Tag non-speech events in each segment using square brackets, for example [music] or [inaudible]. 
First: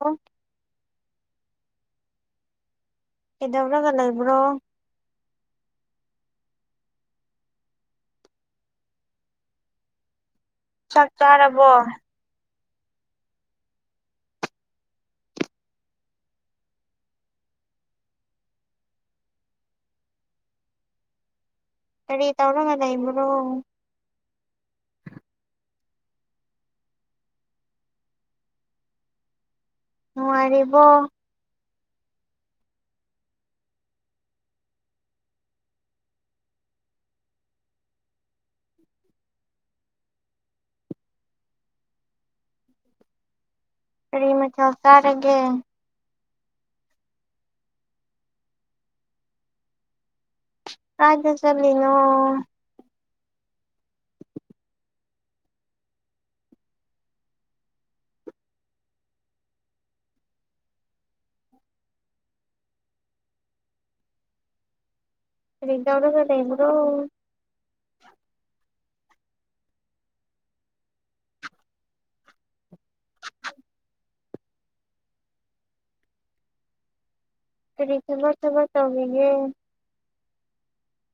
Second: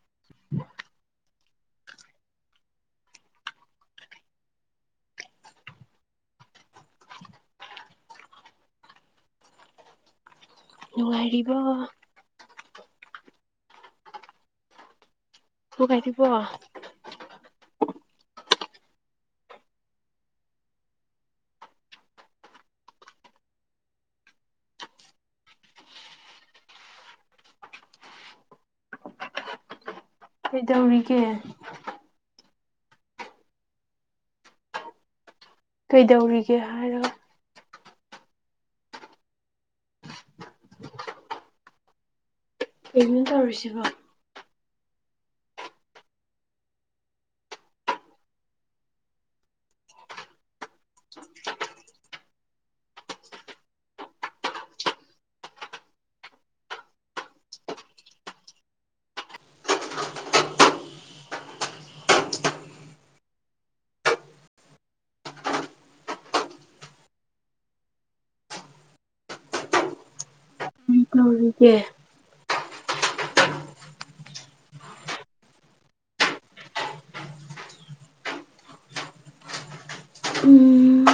ꯑꯣ [unintelligible] ꯀꯩꯗꯧꯔꯒ ꯂꯩꯕ꯭ꯔꯣ ꯆꯥꯛ ꯅꯨꯡꯉꯥꯏꯔꯤꯕꯣ ꯆꯥꯔꯕꯣ [unintelligible] ꯀꯔꯤ ꯇꯧꯔꯒ ꯂꯩꯕ꯭ꯔꯣ ꯅꯨꯡꯉꯥꯏꯔꯤꯕꯣ ꯀꯩꯗꯧꯔꯤꯒꯦ ꯀꯩꯗꯧꯔꯤꯒꯦ ꯍꯥꯏꯔ ꯀꯩꯅꯣ ꯇꯧꯔꯤꯁꯤꯕꯣ ꯀꯔꯤ ꯃꯊꯦꯜ ꯆꯥꯔꯒꯦ ꯀꯔꯥꯏꯗ ꯆꯠꯂꯤꯅꯣ ꯀꯔꯤ ꯇꯧꯔꯒ ꯂꯩꯕ꯭ꯔꯣ ꯇꯨꯝꯒꯦ [unintelligible] ꯀꯔꯤ ꯊꯕꯛ ꯊꯕꯛ ꯇꯧꯔꯤꯒꯦ ꯎꯝ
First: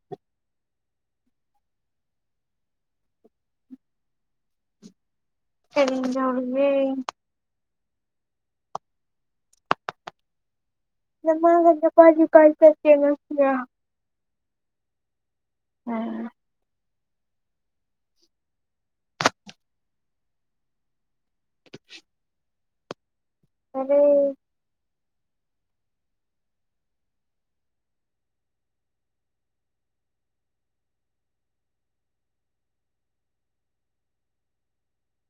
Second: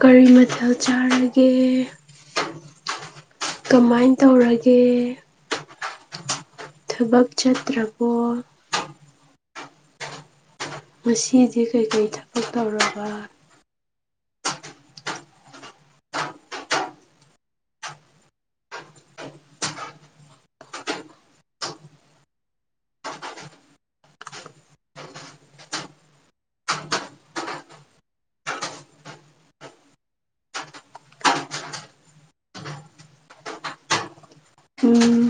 ꯀꯔꯤ ꯃꯊꯦꯜ ꯆꯥꯔꯒꯦ ꯀꯃꯥꯏꯟ ꯇꯧꯔꯒꯦ ꯀꯔꯤꯅꯣ ꯊꯕꯛ ꯆꯠꯇ꯭ꯔꯕꯣ ꯉꯁꯤꯗꯤ ꯅꯃꯥꯒ ꯀꯩꯀꯩ ꯅꯄꯤꯒ ꯊꯕꯛ ꯀꯥꯏ ꯆꯠꯀꯦ ꯇꯧꯔꯕ ꯅꯪꯅ ꯑꯥ [unintelligible] ꯐꯔꯦ ꯎꯝ